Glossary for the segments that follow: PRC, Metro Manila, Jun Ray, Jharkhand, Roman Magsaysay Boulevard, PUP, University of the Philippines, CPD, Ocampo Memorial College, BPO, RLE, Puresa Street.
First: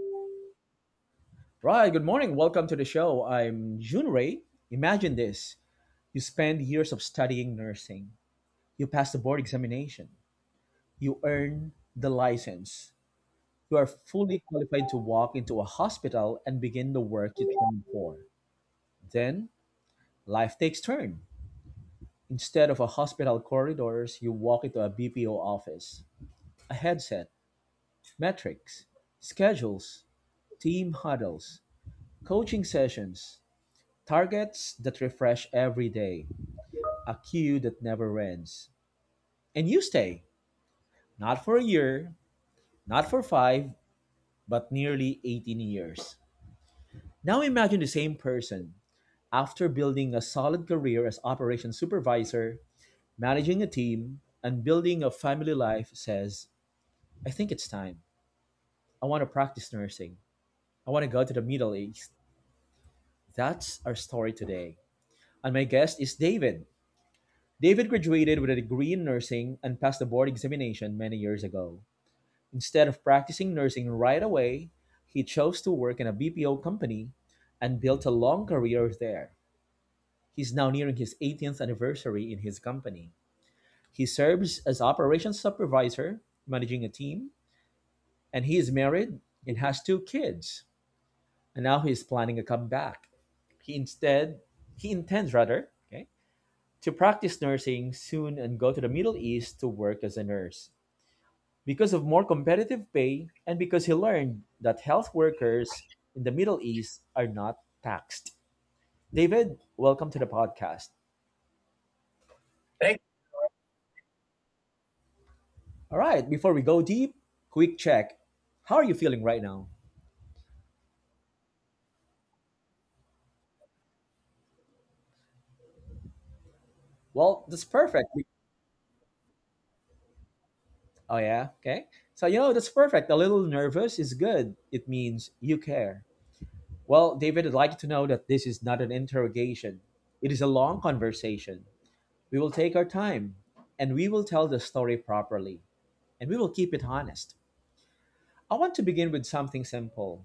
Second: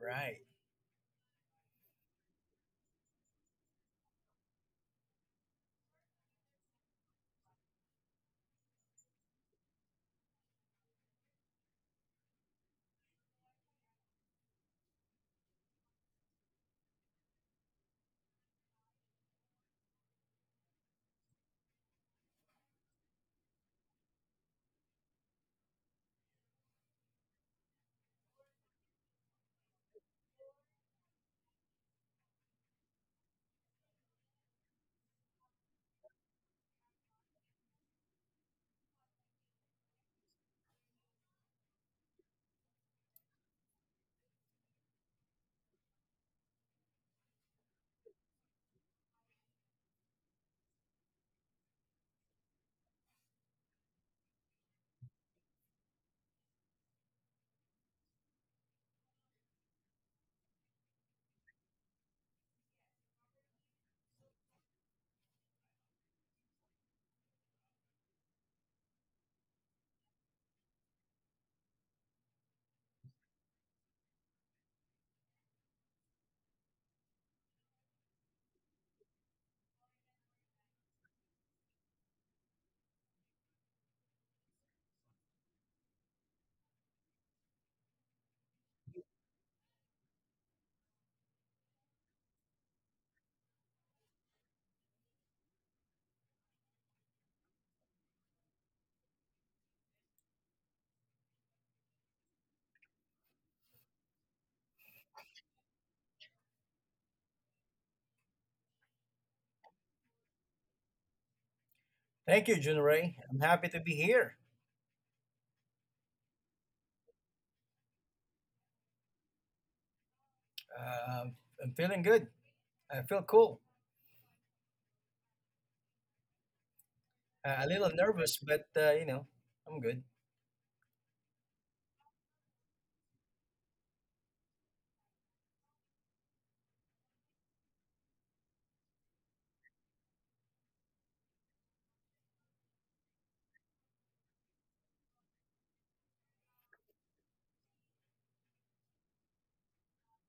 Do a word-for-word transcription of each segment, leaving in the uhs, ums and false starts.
Right. Right, good morning. Welcome to the show. I'm Jun Ray. Imagine this, you spend years of studying nursing, you pass the board examination, you earn the license, you are fully qualified to walk into a hospital and begin the work you trained for. Then life takes turn. Instead of a hospital corridors, you walk into a B P O office, a headset, metrics, schedules, team huddles, coaching sessions, targets that refresh every day, a queue that never ends. And you stay, not for a year, not for five, but nearly eighteen years. Now imagine the same person, after building a solid career as operations supervisor, managing a team, and building a family life, says, I think it's time. I want to practice nursing. I want to go to the Middle East. That's our story today. And my guest is David. David graduated with a degree in nursing and passed the board examination many years ago. Instead of practicing nursing right away, he chose to work in a B P O company and built a long career there. He's now nearing his eighteenth anniversary in his company. He serves as operations supervisor, managing a team, and he is married and has two kids. And now he is planning a comeback. He instead he intends rather, okay, to practice nursing soon and go to the Middle East to work as a nurse, because of more competitive pay and because he learned that health workers in the Middle East are not taxed. David, welcome to the podcast. Thank you, Jun Thank— Ray. I'm happy to be here. all right, before we go deep, quick check. How are you feeling right now? Um, I'm feeling good. I feel cool. Well, Uh, a that's little perfect. nervous, but uh, you know, I'm good. Oh, yeah, okay. So, you know, that's perfect. A little nervous is good, it means you care. Well, David, I'd like you to know that this is not an interrogation, it is a long conversation. We will take our time and we will tell the story properly, and we will keep it honest. I want to begin with something simple.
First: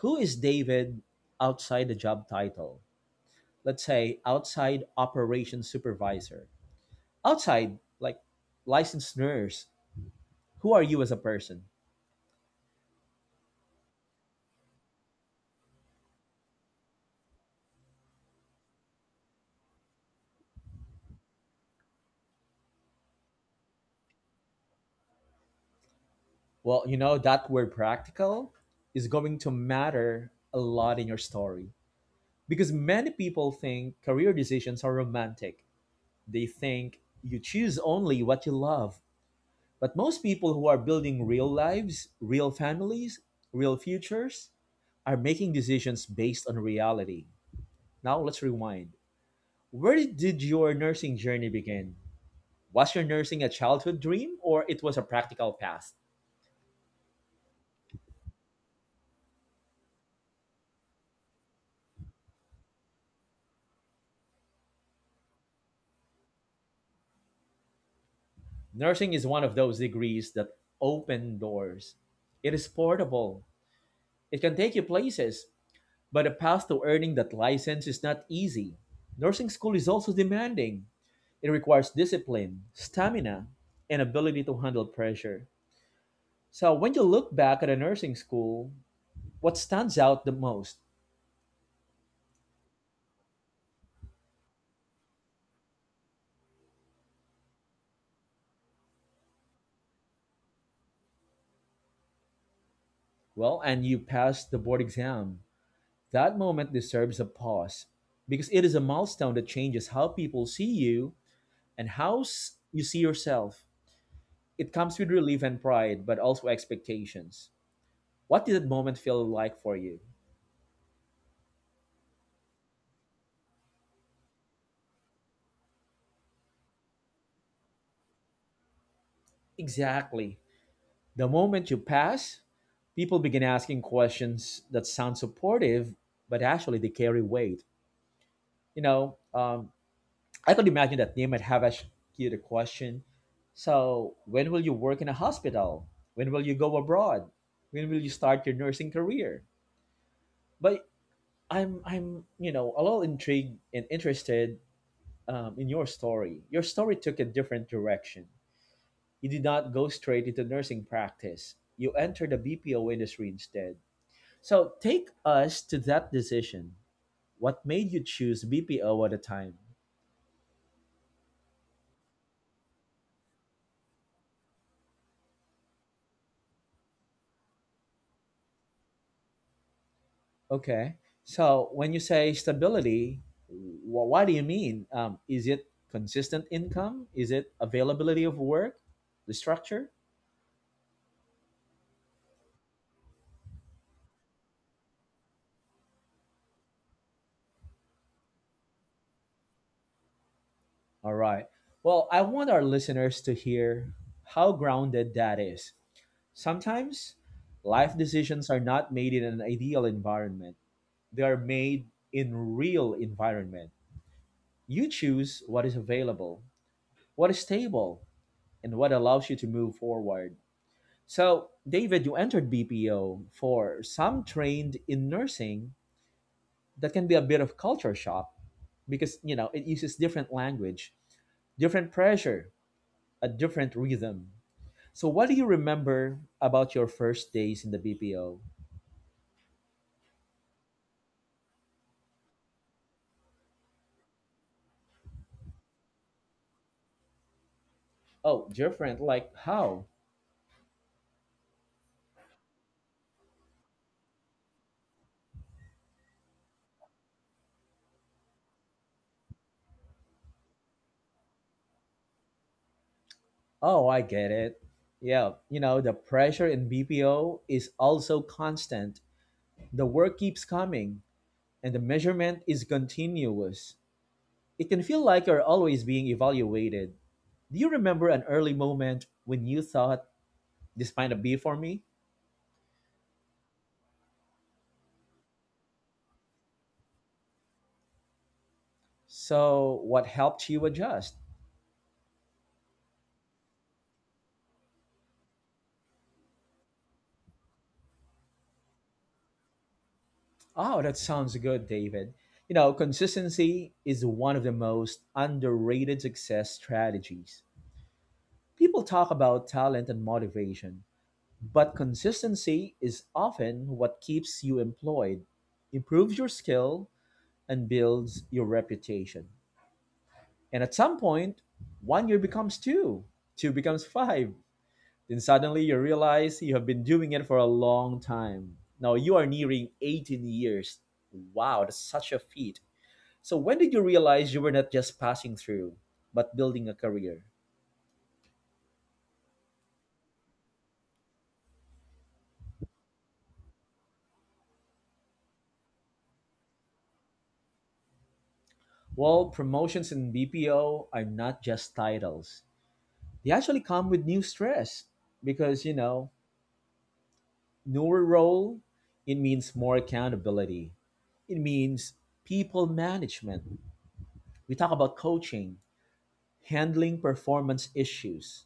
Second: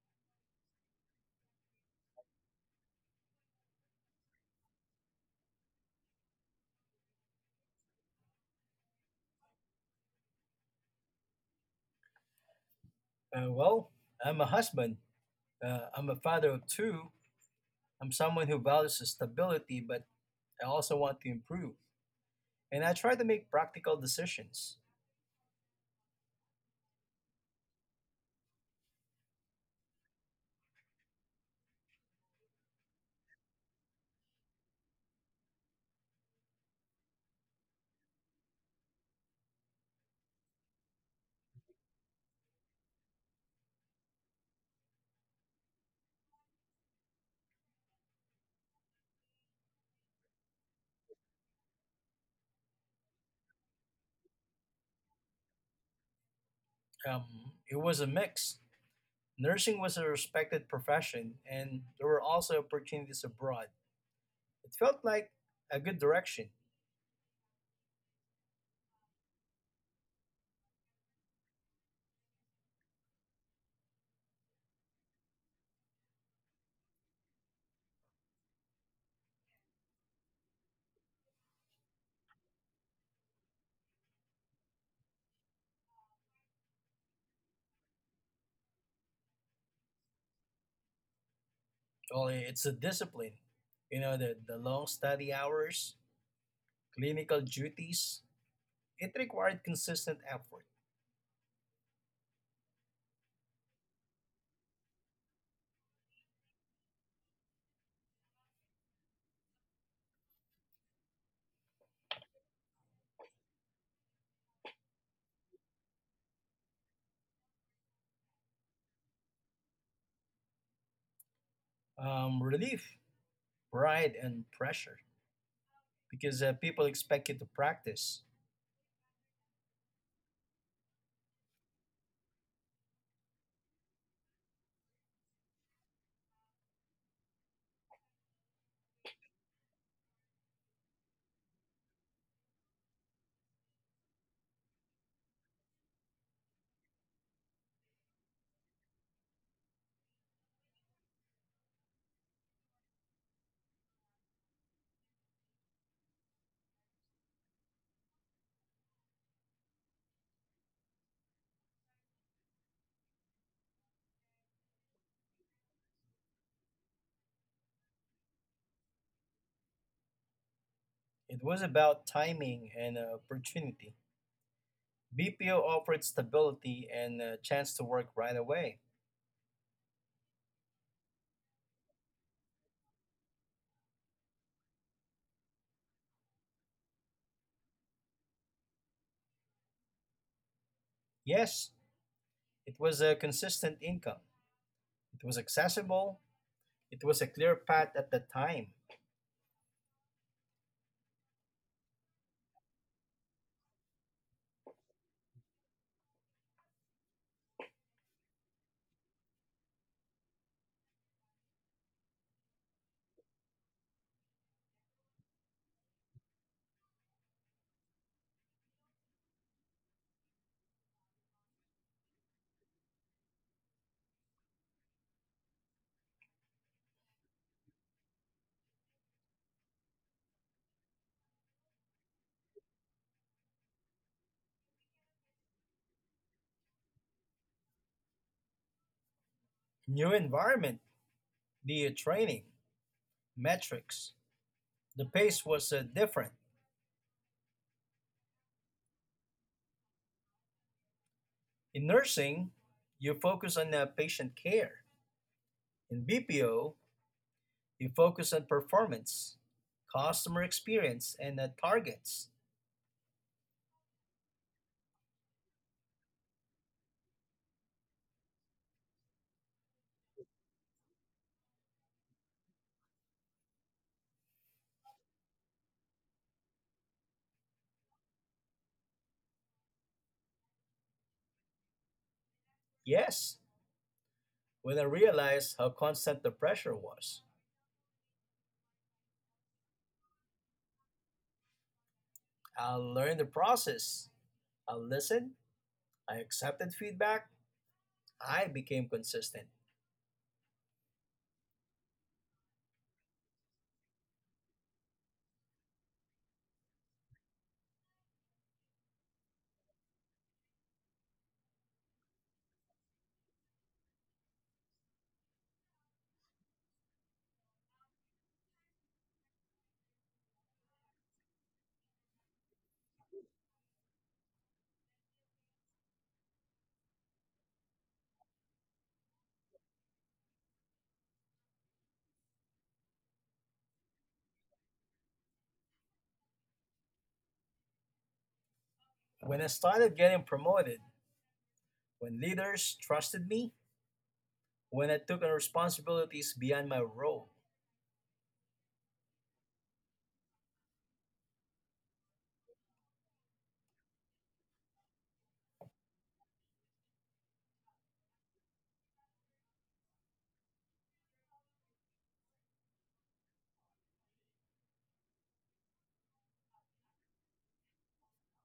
Who is David outside the job title? Let's say outside operations supervisor. Outside, like licensed nurse, who are you as a person? Uh, well, I'm a husband. Uh, I'm a father of two. I'm someone who values stability, but I also want to improve. And I try to make practical decisions. Well, you know, that word practical is going to matter a lot in your story because many people think career decisions are romantic. They think you choose only what you love. But most people who are building real lives, real families, real futures are making decisions based on reality. Now let's rewind. Where did your nursing journey begin? Was your nursing a childhood dream or it was a practical path? Um, it was a mix. Nursing was a respected profession, and there were also opportunities abroad. It felt like a good direction. Nursing is one of those degrees that open doors. It is portable. It can take you places. But the path to earning that license is not easy. Nursing school is also demanding. It requires discipline, stamina, and ability to handle pressure. So when you look back at a nursing school, what stands out the most? Well, it's a discipline. You know, the, the long study hours, clinical duties, it required consistent effort. Well, and you passed the board exam. That moment deserves a pause because it is a milestone that changes how people see you and how s- you see yourself. It comes with relief and pride, but also expectations. What did that moment feel like for you? Um, relief, pride, and pressure because uh, people expect you to practice. Exactly. The moment you pass, people begin asking questions that sound supportive, but actually they carry weight. You know, um, I could imagine that they might have asked you the question, so, when will you work in a hospital? When will you go abroad? When will you start your nursing career? But I'm, I'm, you know, a little intrigued and interested um, in your story. Your story took a different direction. You did not go straight into nursing practice. You entered the B P O industry instead. So take us to that decision. What made you choose B P O at the time? It was about timing and uh, opportunity. B P O offered stability and a chance to work right away. Okay. So when you say stability, wh- what do you mean? Um, is it consistent income? Is it availability of work? The structure? Yes, it was a consistent income. It was accessible. It was a clear path at the time. All right. Well, I want our listeners to hear how grounded that is. Sometimes life decisions are not made in an ideal environment, they are made in real environment. You choose what is available, what is stable, and what allows you to move forward. So, David, you entered B P O for some trained in nursing, that can be a bit of culture shock because, you know, it uses different language, different pressure, a different rhythm. So, what do you remember about your first days in the B P O? New environment, the training, metrics. The pace was uh, different. Oh, different. Like how? In nursing, you focus on uh, patient care. In B P O, you focus on performance, customer experience, and uh, targets. Oh, I get it. Yeah, you know, the pressure in B P O is also constant. The work keeps coming, and the measurement is continuous. It can feel like you're always being evaluated. Do you remember an early moment when you thought, this might not be for me? Yes, when I realized how constant the pressure was, So, what helped you adjust? I learned the process. I listened, I accepted feedback, I became consistent. Oh, that sounds good, David. You know, consistency is one of the most underrated success strategies. People talk about talent and motivation, but consistency is often what keeps you employed, improves your skill, and builds your reputation. And at some point, one year becomes two, two becomes five. Then suddenly you realize you have been doing it for a long time. Now you are nearing eighteen years. Wow, that's such a feat. So, when did you realize you were not just passing through, but building a career? When I started getting promoted, when leaders trusted me, when I took on responsibilities beyond my role, Well, promotions in B P O are not just titles, they actually come with new stress, because, you know, newer role, it means more accountability, it means people management. We talk about coaching, handling performance issues,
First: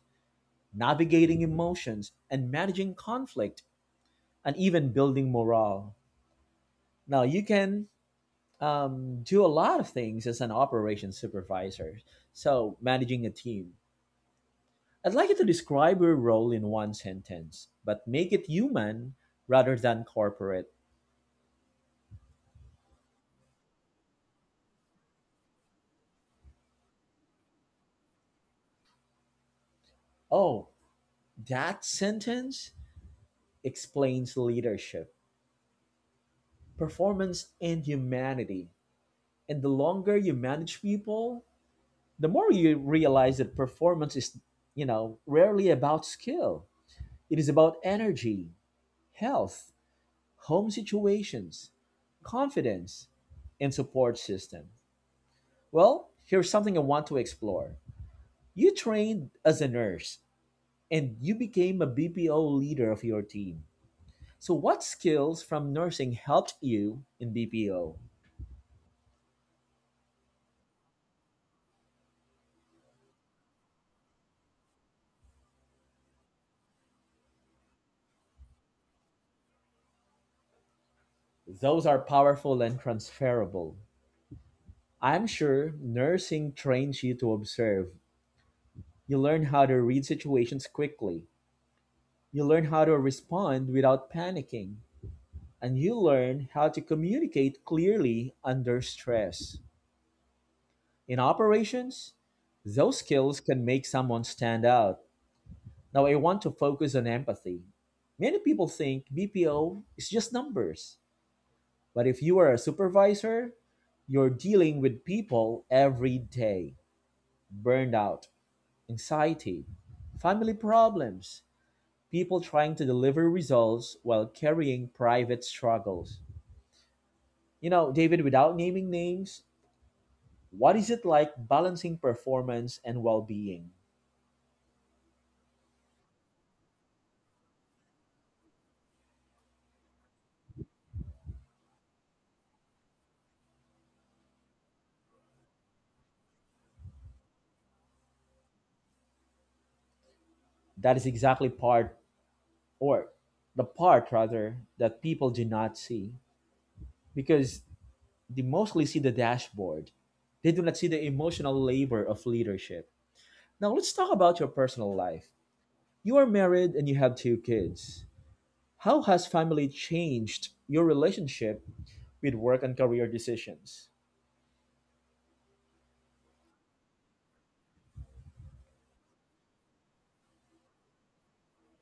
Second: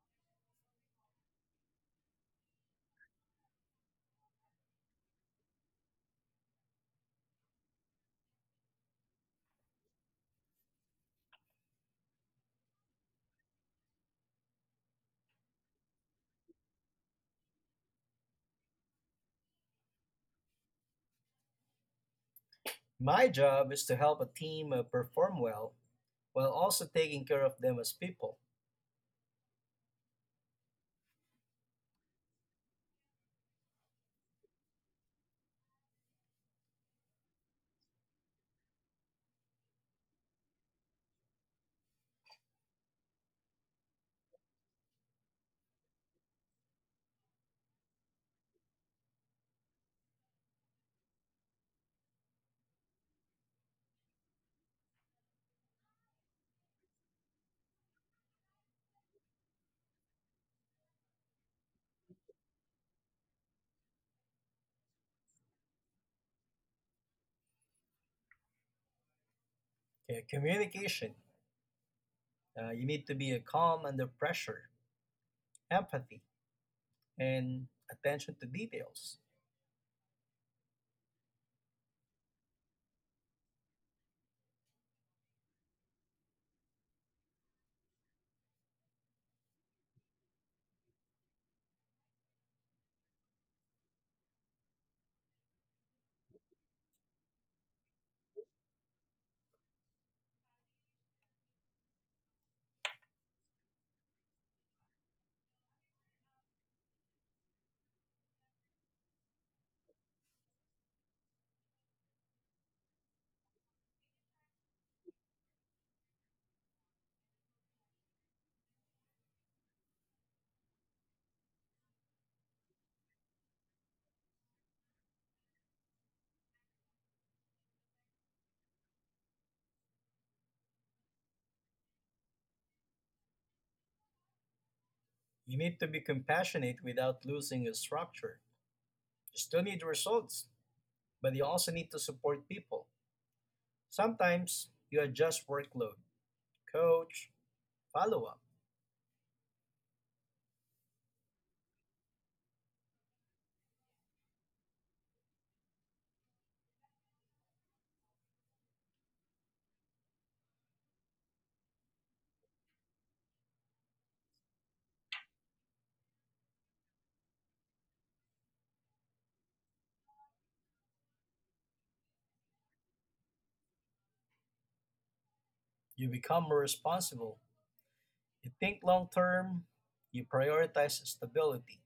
navigating emotions and managing conflict, and even building morale. Now you can, um, do a lot of things as an operations supervisor, so managing a team. I'd like you to describe your role in one sentence, but make it human rather than corporate. my job is to help a team uh, perform well while also taking care of them as people. Oh, that sentence explains leadership, performance, and humanity. And the longer you manage people, the more you realize that performance is, you know, rarely about skill. It is about energy, health, home situations, confidence, and support system. Well, here's something I want to explore. You trained as a nurse and you became a B P O leader of your team. So, what skills from nursing helped you in B P O? Okay, communication. Uh, you need to be uh, calm under pressure, empathy, and attention to details. Those are powerful and transferable. I'm sure nursing trains you to observe. You learn how to read situations quickly. You learn how to respond without panicking. And you learn how to communicate clearly under stress. In operations, those skills can make someone stand out. Now, I want to focus on empathy. Many people think B P O is just numbers, but if you are a supervisor, you're dealing with people every day: burnout, anxiety, family problems, people trying to deliver results while carrying private struggles. You know, David, without naming names, what is it like balancing performance and well being? You need to be compassionate without losing your structure. You still need results, but you also need to support people. Sometimes you adjust workload, coach, follow up. That is exactly part, or the part rather, that people do not see, because they mostly see the dashboard. They do not see the emotional labor of leadership. Now, let's talk about your personal life. You are married and you have two kids. How has family changed your relationship with work and career decisions? You become more responsible. You think long term. You prioritize stability.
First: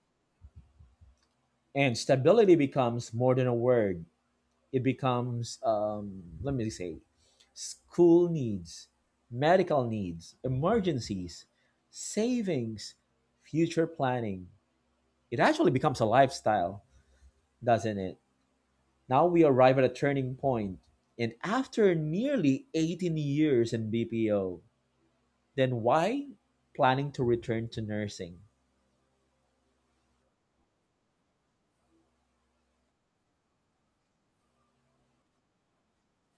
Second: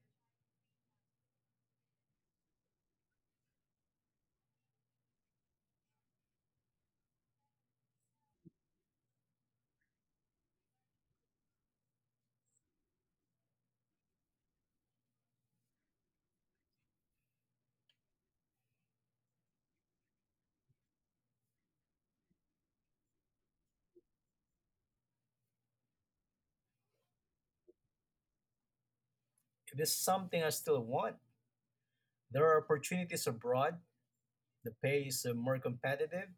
And stability becomes more than a word, it becomes, um, let me say, school needs, medical needs, emergencies, savings, future planning. It actually becomes a lifestyle, doesn't it? Now we arrive at a turning point. And after nearly eighteen years in B P O, then why planning to return to nursing? If this is something I still want, there are opportunities abroad. The pay is uh, more competitive,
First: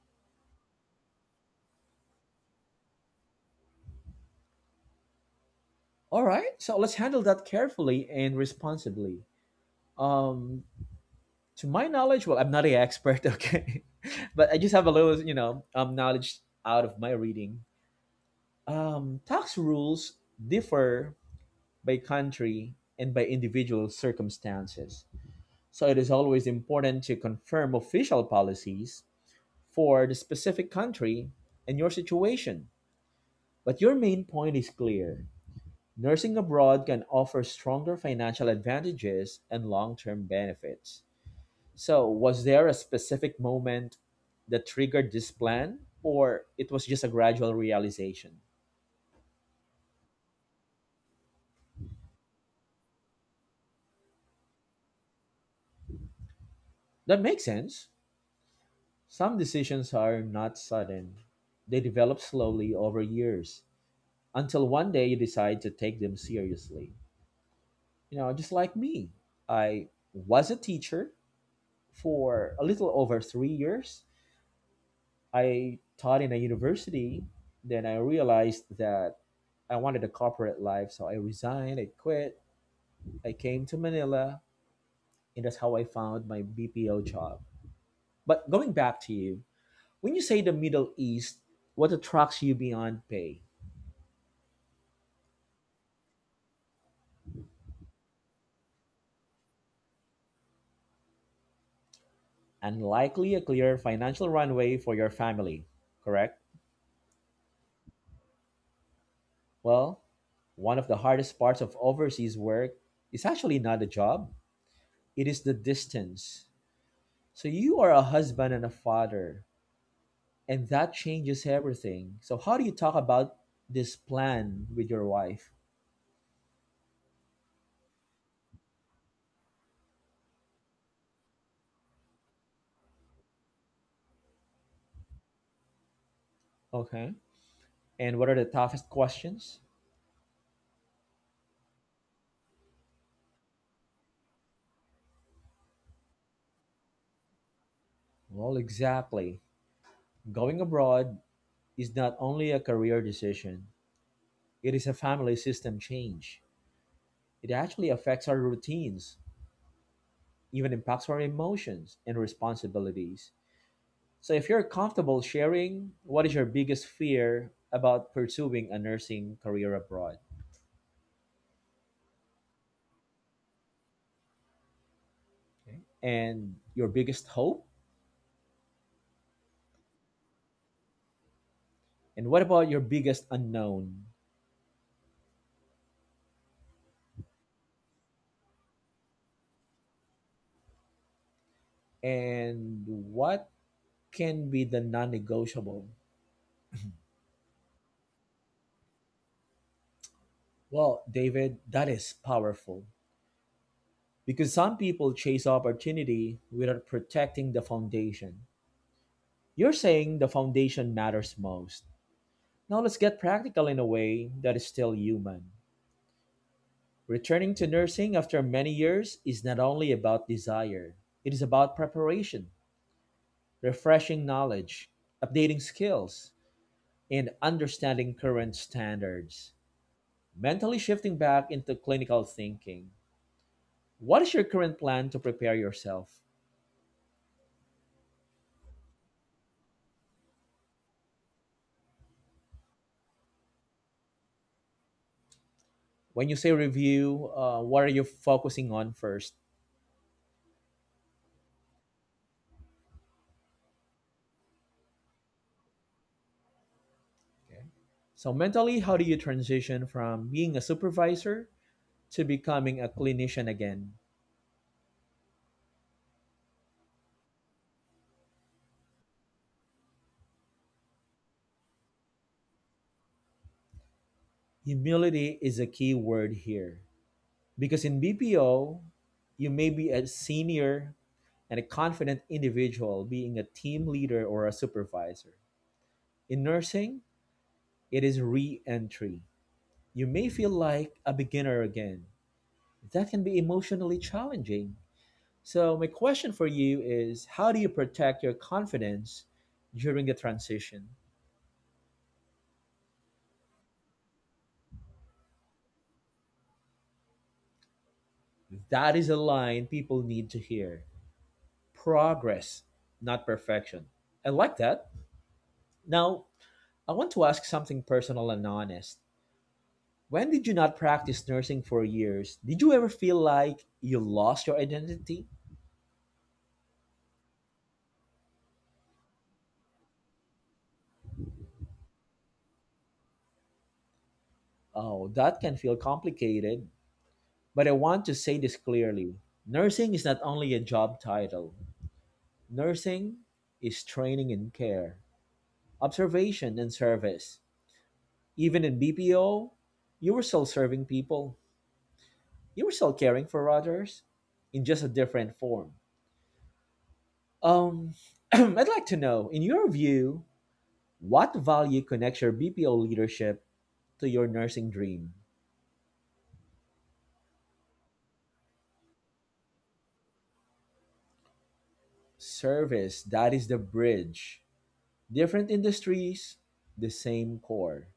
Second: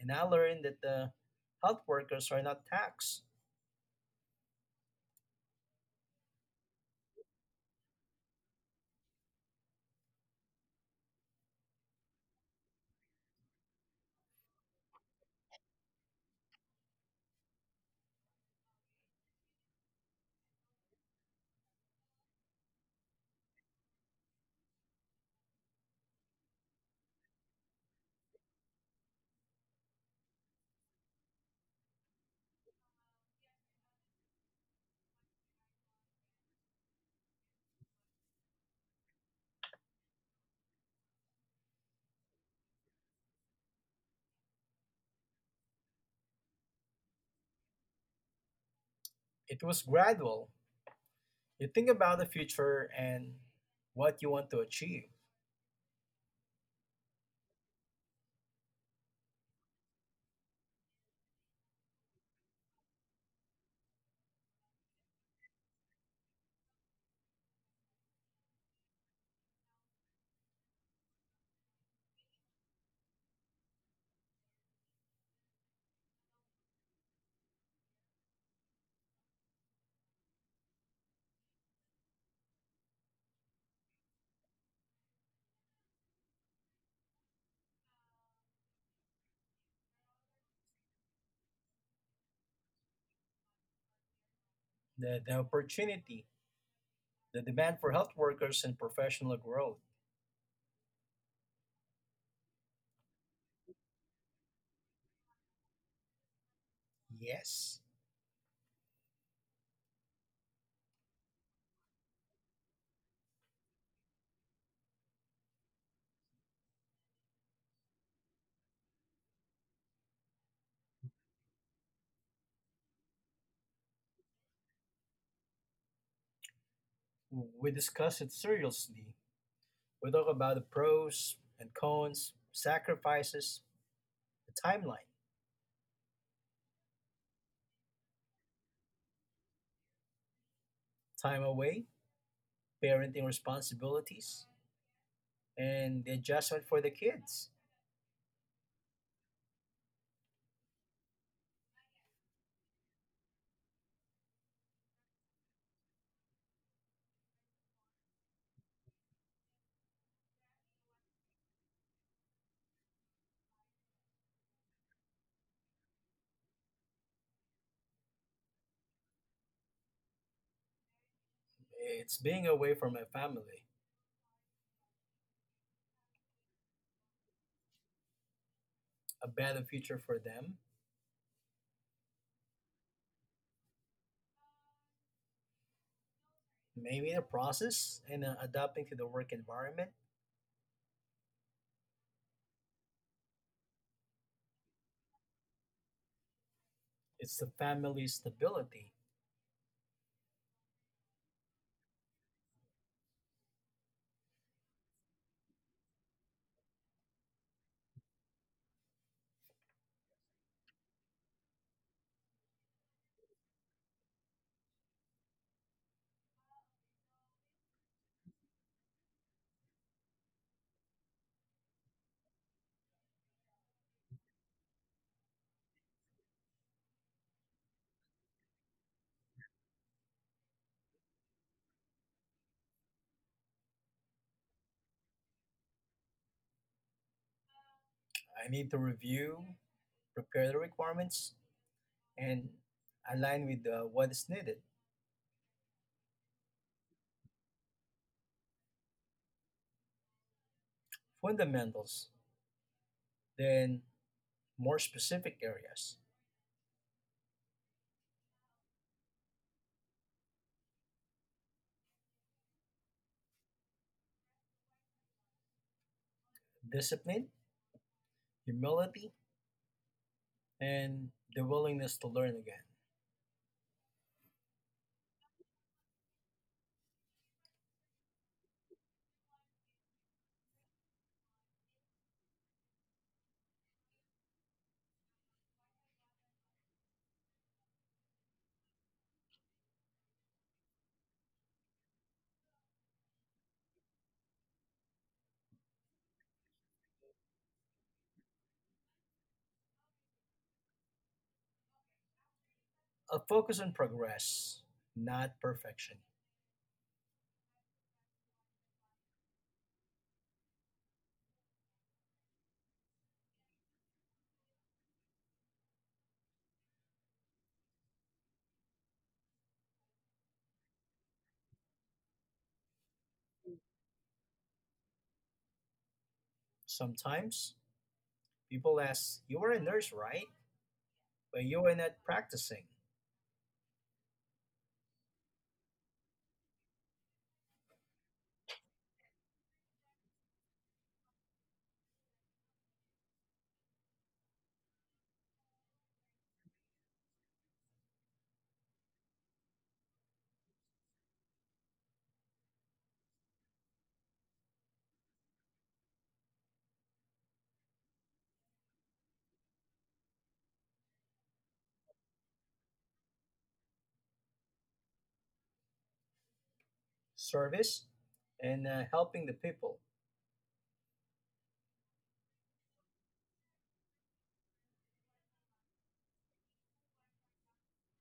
and I learned that the health workers are not taxed. All right, so let's handle that carefully and responsibly. Um, to my knowledge, well, I'm not an expert, okay, but I just have a little, you know, um, knowledge out of my reading. Um, tax rules differ by country and by individual circumstances. So it is always important to confirm official policies for the specific country and your situation. But your main point is clear. Nursing abroad can offer stronger financial advantages and long term benefits. So, was there a specific moment that triggered this plan, or it was just a gradual realization? It was gradual. You think about the future and what you want to achieve, That makes sense. Some decisions are not sudden, they develop slowly over years until one day you decide to take them seriously. You know, just like me. I was a teacher for a little over three years. I taught in a university. Then I realized that I wanted a corporate life, so I resigned, I quit, I came to Manila, and that's how I found my B P O job. But going back to you, when you say the Middle East, what attracts you beyond pay? the, the opportunity, the demand for health workers, and professional growth. And likely a clear financial runway for your family, correct? Yes, Well, one of the hardest parts of overseas work is actually not the job, it is the distance. So you are a husband and a father, and that changes everything. So how do you talk about this plan with your wife? we discuss it seriously. We talk about the pros and cons, sacrifices, the timeline, Okay. And what are the toughest questions? time away, parenting responsibilities, and the adjustment for the kids. Well, exactly. Going abroad is not only a career decision, it is a family system change. It actually affects our routines, even impacts our emotions and responsibilities. So, if you're comfortable sharing, what is your biggest fear about pursuing a nursing career abroad? It's being away from my family, Okay. And your biggest hope? a better future for them, And what about your biggest unknown? maybe the process and uh, adapting to the work environment. And what can be the non negotiable? It's the family stability. Well, David, that is powerful because some people chase opportunity without protecting the foundation. You're saying the foundation matters most. Now, let's get practical in a way that is still human. Returning to nursing after many years is not only about desire, it is about preparation, refreshing knowledge, updating skills, and understanding current standards. Mentally shifting back into clinical thinking. What is your current plan to prepare yourself? I need to review, prepare the requirements, and align with uh, what is needed. When you say review, uh, what are you focusing on first? Fundamentals, then more specific areas. Okay. So, mentally, how do you transition from being a supervisor to becoming a clinician again? Discipline, humility, and the willingness to learn again. Humility is a key word here. Because in B P O, you may be a senior and a confident individual being a team leader or a supervisor. In nursing, it is re entry. You may feel like a beginner again. That can be emotionally challenging. So, my question for you is how do you protect your confidence during the transition? A focus on progress, not perfection. That is a line people need to hear progress, not perfection. I like that. Now, I want to ask something personal and honest. When did you not practice nursing for years? Did you ever feel like you lost your identity? Sometimes people ask, "You are a nurse, right? But you are not practicing." Oh, that can feel complicated. But I want to say this clearly nursing is not only a job title, nursing is training in care, observation, and service. Even in B P O, you were still serving people, you were still caring for others in just a different form. Um, I'd like to know, in your view, what value connects your B P O leadership to your nursing dream? Service and uh, helping the people. Service, that is the bridge. Different industries, the same core.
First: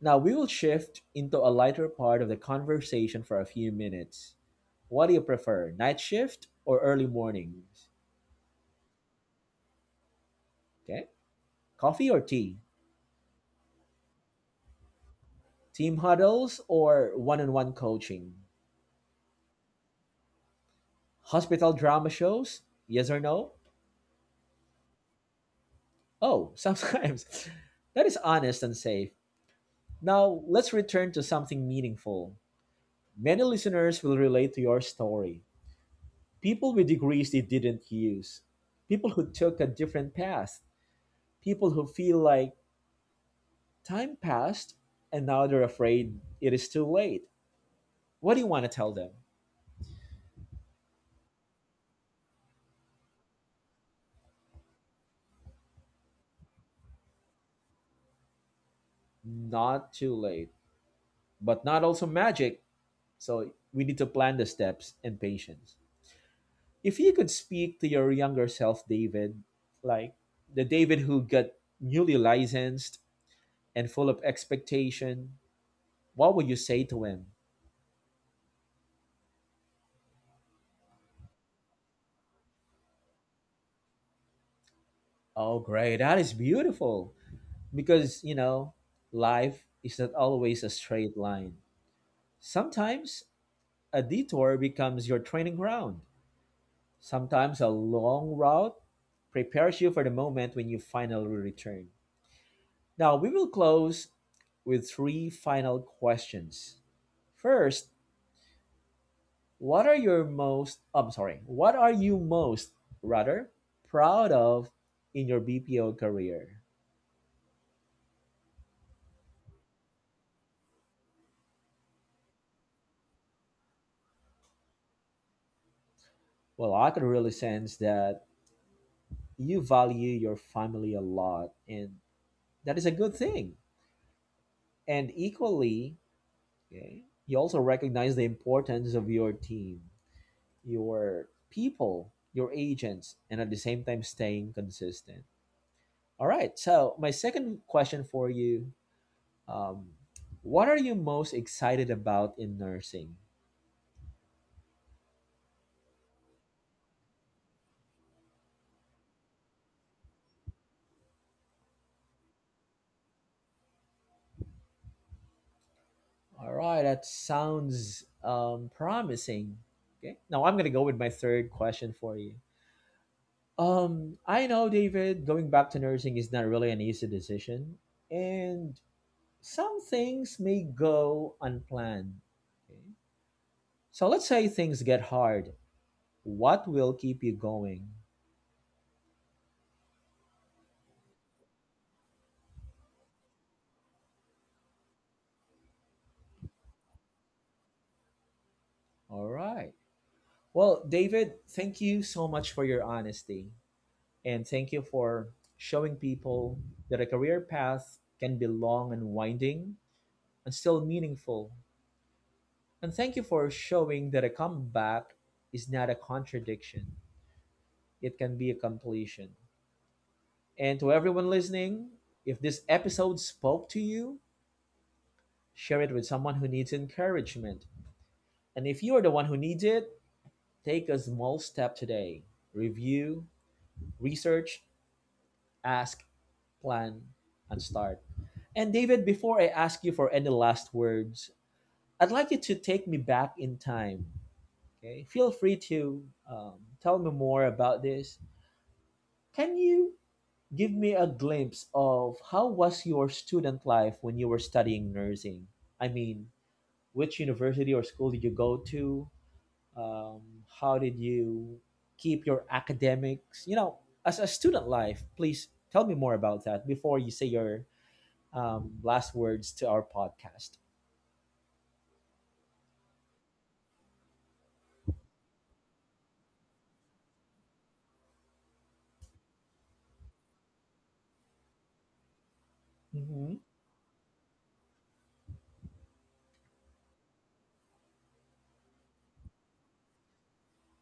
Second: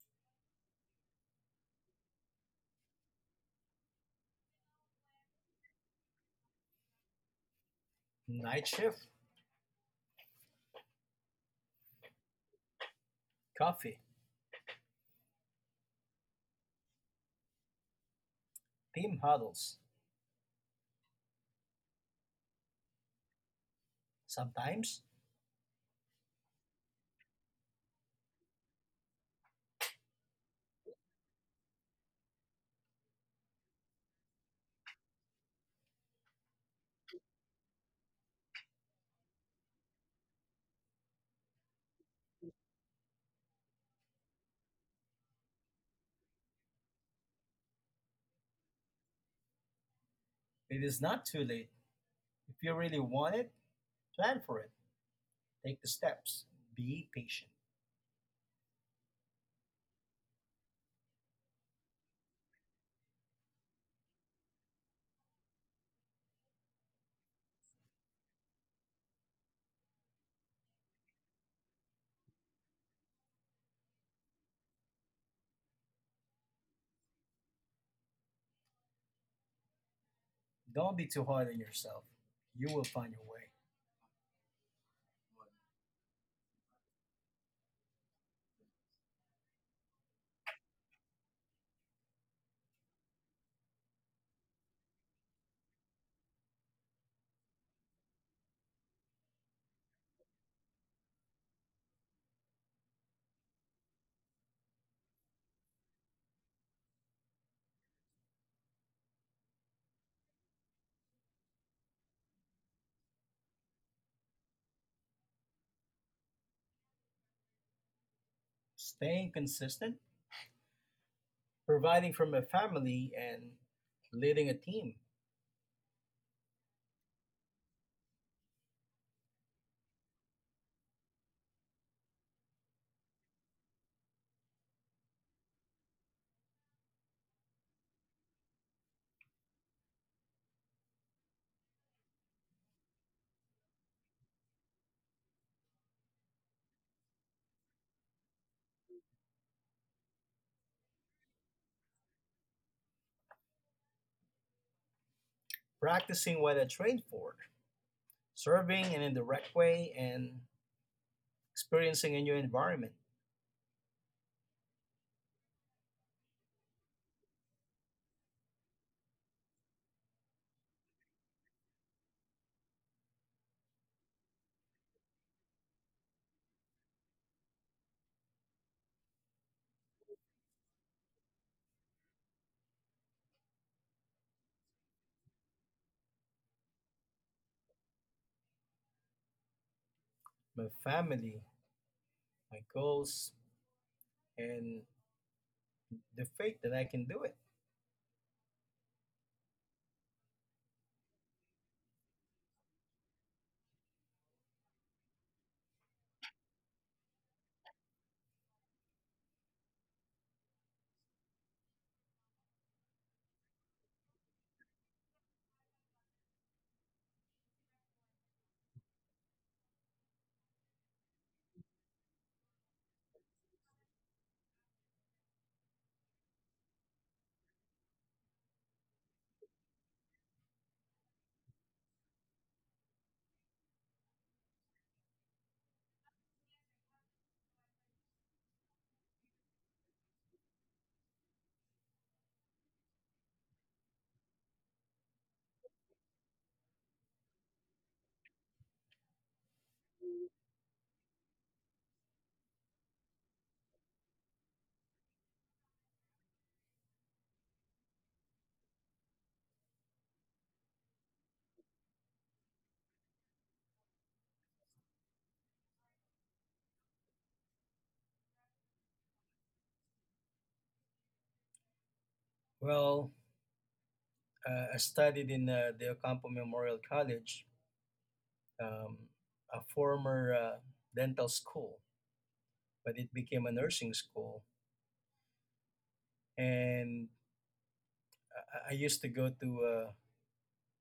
Now we will shift into a lighter part of the conversation for a few minutes. What do you prefer, night shift or early mornings? Night shift. Okay. Coffee or tea? Coffee. Team huddles or one on one coaching? Team huddles. Hospital drama shows? Yes or no? Sometimes. Oh, sometimes. That is honest and safe. Now, let's return to something meaningful. Many listeners will relate to your story. People with degrees they didn't use, people who took a different path, people who feel like time passed and now they're afraid it is too late. What do you want to tell them? It is not too late. If you really want it, plan for it. Take the steps. Be patient. Not too late, but not also magic. So we need to plan the steps and patience. If you could speak to your younger self, David, like the David who got newly licensed and full of expectation, what would you say to him? Don't be too hard on yourself. You will find your way. Oh, great. That is beautiful. Because, you know, life is not always a straight line. Sometimes a detour becomes your training ground. Sometimes a long route prepares you for the moment when you finally return. Now, we will close with three final questions. First, What are your most I'm sorry, what are you most rather proud of in your B P O career? Staying consistent, providing from a family, and leading a team. Well, I could really sense that you value your family a lot and that is a good thing. And equally, okay, you also recognize the importance of your team, your people, your agents, and at the same time staying consistent. All right. So my second question for you, um, what are you most excited about in nursing? Practicing what I trained for, serving and in the right way, and experiencing a new environment. All right, that sounds um, promising. Okay, now I'm gonna go with my third question for you. Um, I know, David, going back to nursing is not really an easy decision, and some things may go unplanned. Okay, so let's say things get hard. What will keep you going? My family, my goals, and the faith that I can do it. All right. Well, David, thank you so much for your honesty, and thank you for showing people that a career path can be long and winding and still meaningful. And thank you for showing that a comeback is not a contradiction, it can be a completion. And to everyone listening, if this episode spoke to you, share it with someone who needs encouragement. And if you are the one who needs it, take a small step today. Review, research, ask, plan, and start. And David, before I ask you for any last words, I'd like you to take me back in time. Okay, feel free to um, tell me more about this. Can you give me a glimpse of how was your student life when you were studying nursing? I mean, which university or school did you go to? Um, how did you keep your academics? You know, as a student life, please tell me more about that before you say your um, last words to our podcast. Well, uh, I studied in uh, the Ocampo Memorial College, um, a former uh, dental school, but it Hmm. became a nursing school. And I, I used to go to uh,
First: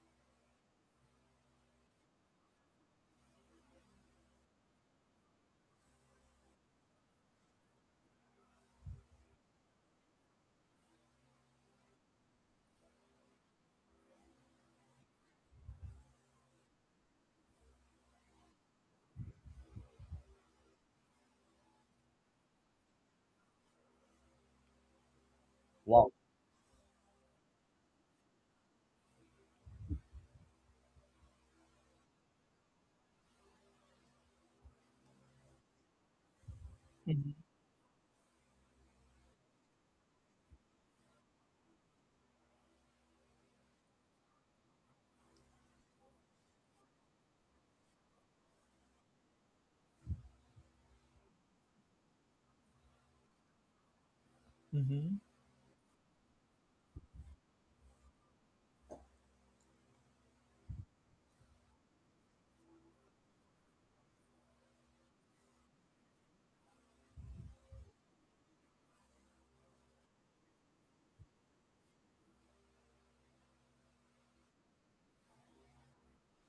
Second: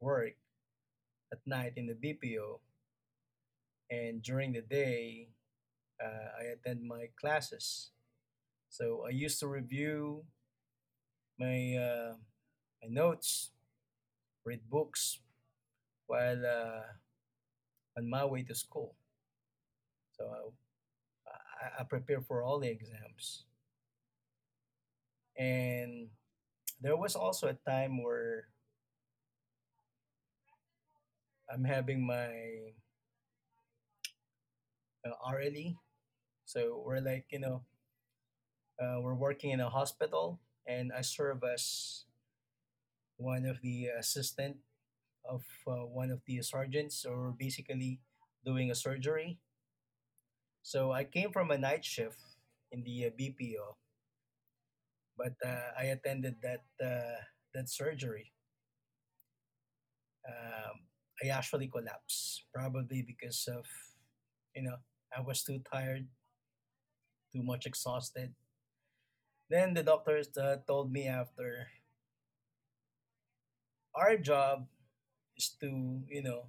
work at night in the B P O, and during the day, uh, I attend my classes. So I used to review my uh, my notes, read books while uh, on my way to school. So I, I prepare for all the exams. And Wow. there was also a time where I'm having my uh, R L E. So we're like, Hmm. you know, uh, we're working in a hospital, and I serve as one of the assistant of uh, one of the sergeants, or basically doing a surgery. So I came from a night shift in the uh, B P O, Hmm. but uh, I attended that uh, that surgery. um, I actually collapsed, probably because of, you know, I was too tired, too much exhausted. Then the doctors uh, told me after our job is to, you know,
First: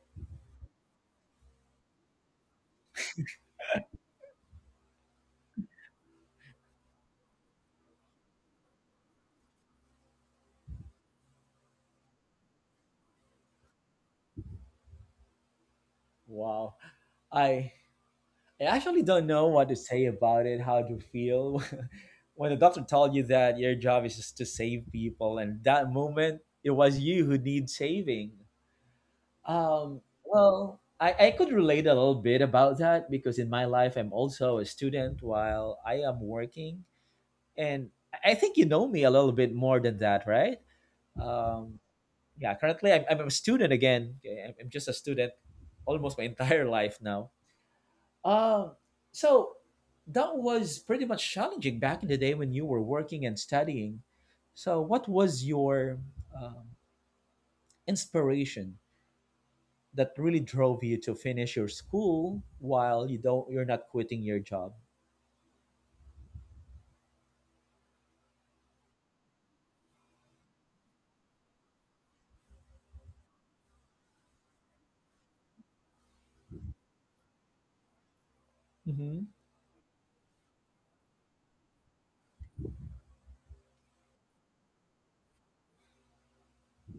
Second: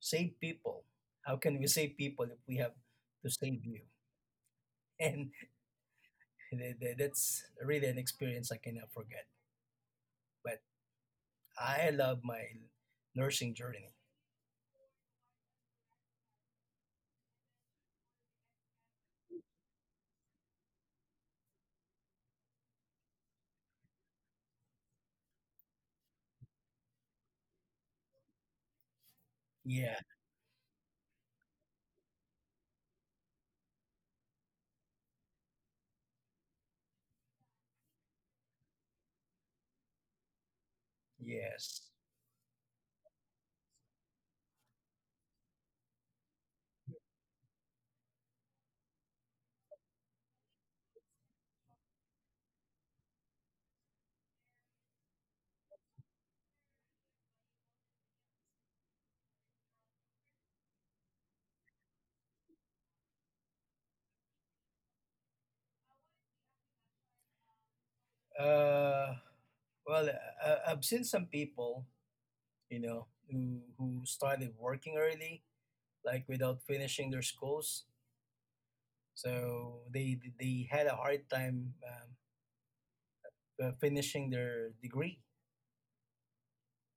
save people. How can we save people if we have to save you? And th- th- that's really an experience I cannot forget. But I love my nursing journey. Wow. I I actually don't know what to say about it, how to feel. When the doctor told you that your job is just to save people, and that moment it was you who need saving. Um, Yeah, well, I, I could relate a little bit about that because in my life I'm also a student while I am working, and I I think you know me a little bit more than that, right? Um, yes. yeah, currently I'm, I'm a student again. Okay, I'm I'm just a student almost my entire life now, um, so that was pretty much challenging back in the day when you were working and studying. So, what was your um, inspiration that really drove you to finish your school while you don't you're not quitting your job? Uh, well, uh, I've seen some people, you know, who, who started working early, like without finishing their schools. Hmm. So they they had a hard time um, uh, finishing their degree.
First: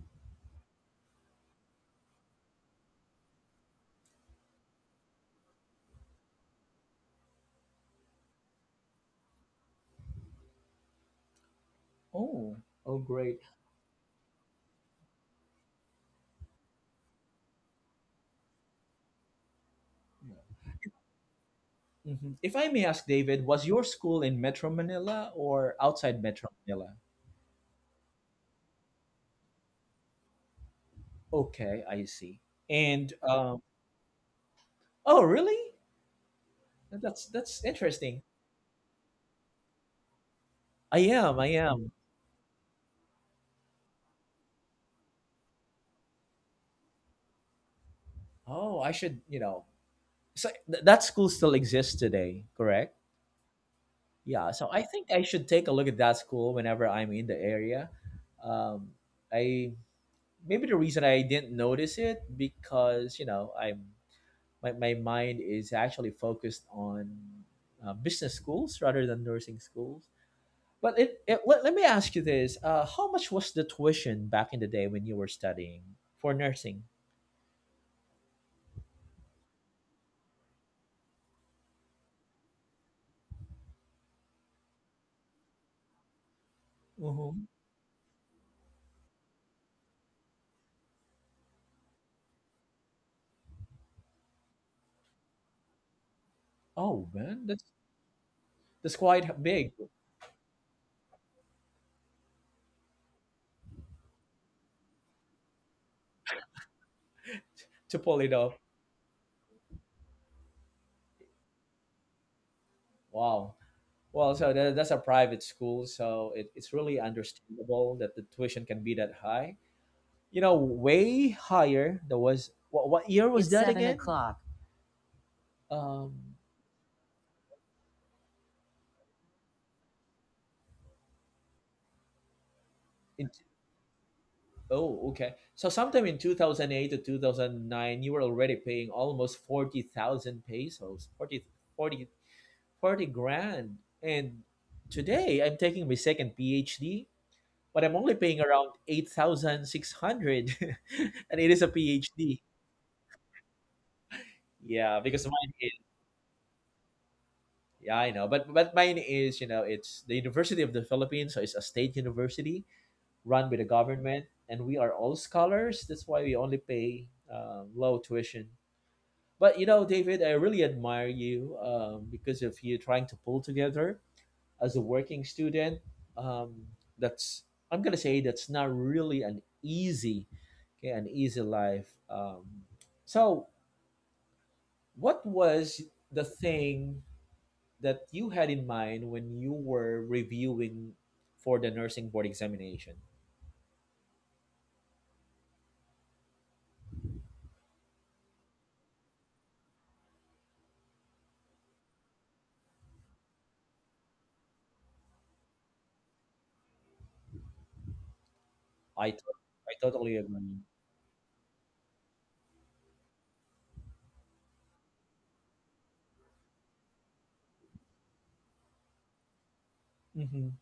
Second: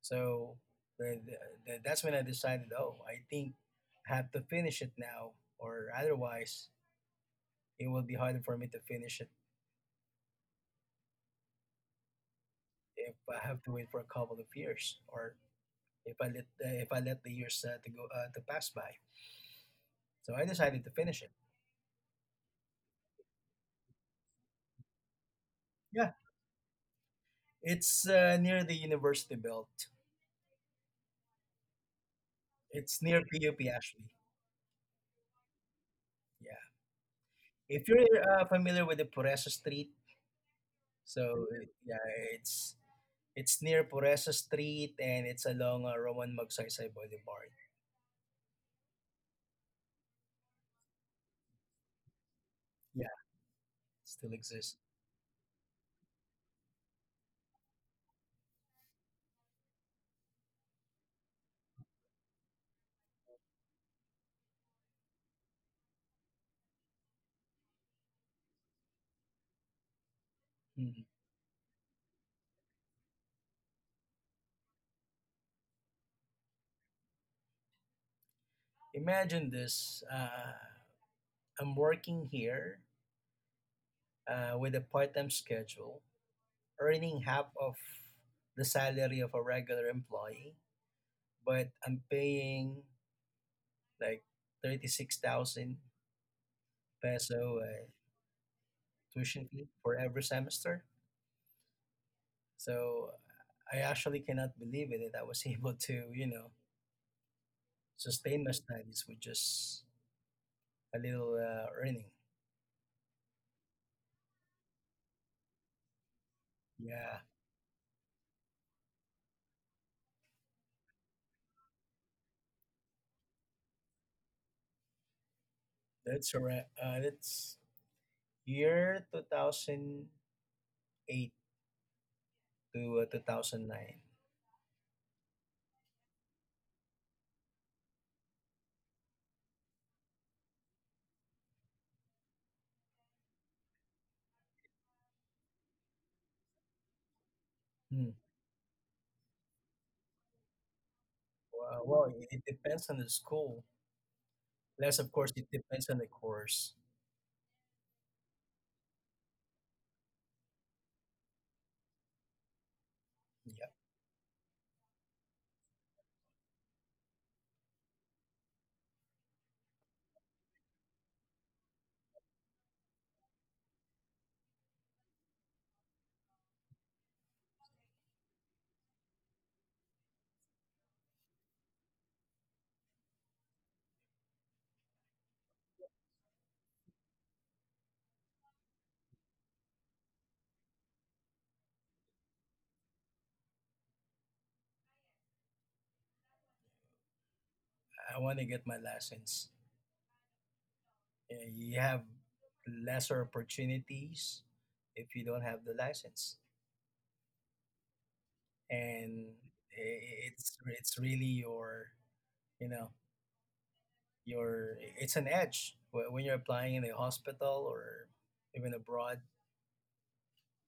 So the, the, the, that's when I decided, oh, I think I have to finish it now, or otherwise it will be harder for me to finish it Oh, oh, if I great. have to wait for a couple of years, or if I let uh, if I let the years uh, to go uh, to pass by. So I decided to finish it. Hmm. If I may ask, David, was your school in Metro Manila or Yeah, outside Metro Manila? it's uh, near the university belt. Okay, I see. It's And near pup um, actually. oh, really? Yeah. That's that's If you're interesting. uh, familiar with the Puresa Street, I am. so I am. yeah, it's it's near Puresa Street and it's along uh, Roman Magsaysay Boulevard. Oh, I should, you know. So th- that school still exists today, correct? Yeah, still Yeah. So exists. I think I should take a look at that school whenever I'm in the area. Um, I maybe the reason I didn't notice it because you know I'm my, my mind is actually focused on uh, business schools rather than nursing schools. Mhm. But it, it let, let me ask you this: uh, how much was the tuition back in the day when you were studying for nursing? Imagine this. Uh, I'm working here uh, with a part-time schedule, earning half Hmm. of the salary of a regular employee, but I'm paying like thirty-six thousand Oh man, peso that's uh, that's tuition quite fee big, for every semester. So I actually cannot believe it that I was able to, you know, to pull it sustain my off. studies with just a little uh, earning. Wow. Well, so that, that's a private school, so it, it's really Yeah, understandable that the tuition can be that high. You know, way higher. There was what, what year was it's that seven again? O'clock. that's Um, alright. Uh, that's year two thousand eight to uh, in, two thousand nine. oh, okay. So sometime in two thousand eight to two thousand nine, you were already paying almost forty thousand pesos, forty forty forty grand. And today I'm taking my second PhD but I'm Hmm. only paying around eight thousand six hundred and it is a Wow, well, it it PhD. depends on the school. Plus, Yeah, of because course, it mine is depends on the course. yeah, I know. But but mine is, you know, it's the University of the Philippines, so it's a state university run by Yeah, the government and we are all scholars. That's why we only pay um, low tuition. But you know, David, I really admire you um, because of you trying to pull together as a working student, um, that's I'm gonna say that's not really an easy, okay, an easy life. Um, so, what was the thing that you had in mind when you were reviewing for the nursing board examination? I want to get my license. Yeah, you have lesser opportunities if you don't have the license. I And to- I i- totally it's agree. it's really your you know your it's an edge wh- when you're applying in a hospital or even abroad. Hmm.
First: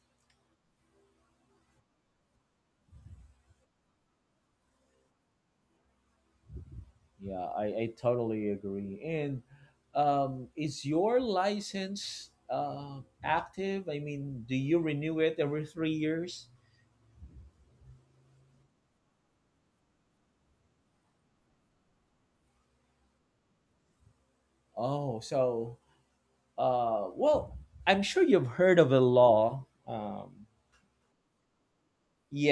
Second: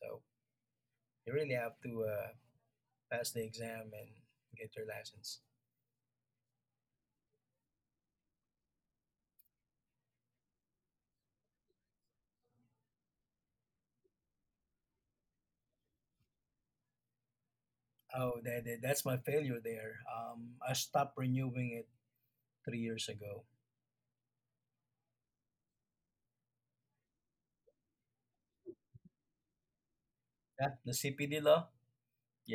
So you really have to uh, pass the exam and get your license. Yeah, I, I totally agree. And um, is your license uh, active? I mean, do you renew it every three years? Oh, that, that- that's my failure there. um, I stopped renewing it three years ago. Oh, so uh, well, I'm sure you've heard of a law. Um, yeah, the C P D law.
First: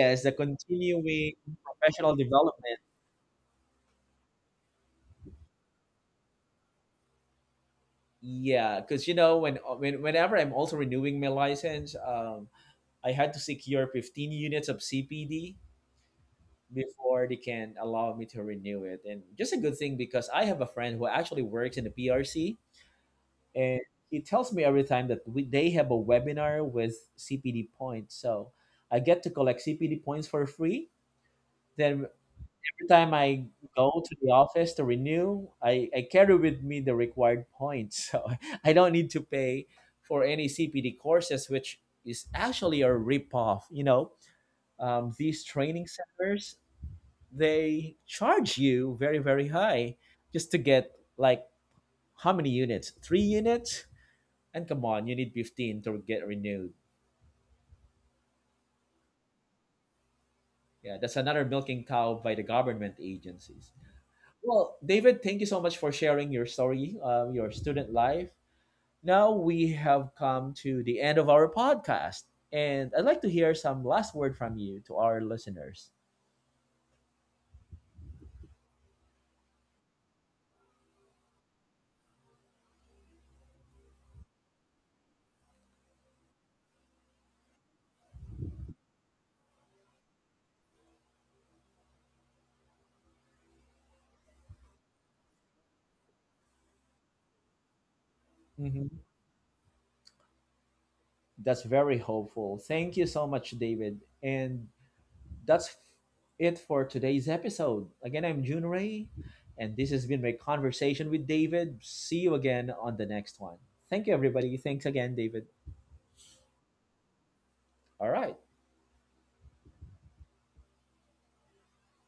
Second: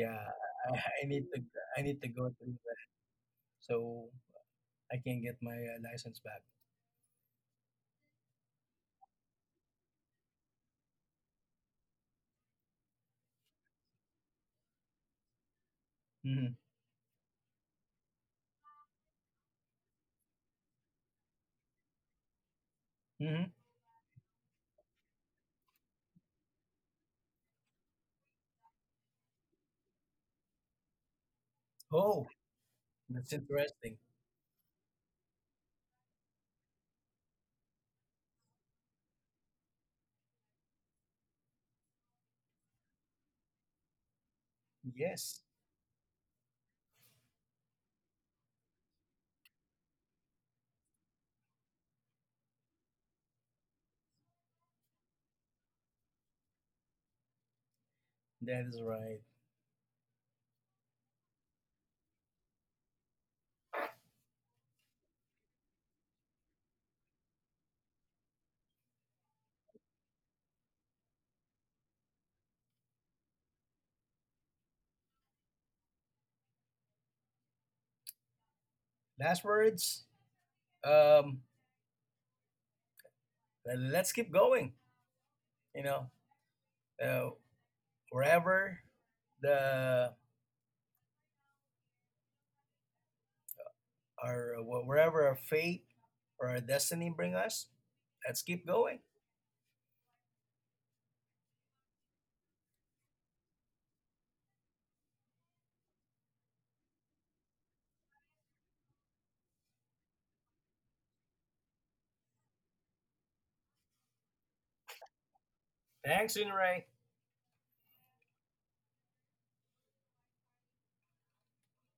Yeah, the i, I need continuing to i need to professional go through development. that so I can get my uh, license back. Yeah, because you know when, uh, when whenever I'm also renewing my license, um, I had to secure fifteen units of C P D Hmm. before they can allow me to renew it, and just a good thing because I have a friend who actually works in the P R C, Hmm. and he tells me every time that we, they have a webinar with C P D points, so I get to collect C P D points for free. Then Oh, every time that's I interesting. go to the office to renew, I, I carry with me the required points. So I don't need to pay for any C P D courses, which is actually a ripoff. You know, um, these Yes. training centers, they charge you very, very high just to get like how many units? Three units? And come on, you need fifteen to get renewed. That is right. Yeah, that's another milking cow by the government agencies. Well, David, thank you so much for sharing your story, um, your student life. Now we have come to the end of our podcast, and I'd like to hear some last word from you to our listeners. Last words. Um, let's keep going. You know, uh, wherever the our wherever our fate or our destiny bring us, let's keep going. Mhm. That's very hopeful. Thank you so much, David. And that's it for today's episode. Again, I'm June Ray, and this has been my conversation with David. See you again on the next one. Thank you, everybody. Thanks again, David. Thanks, Inray. All right.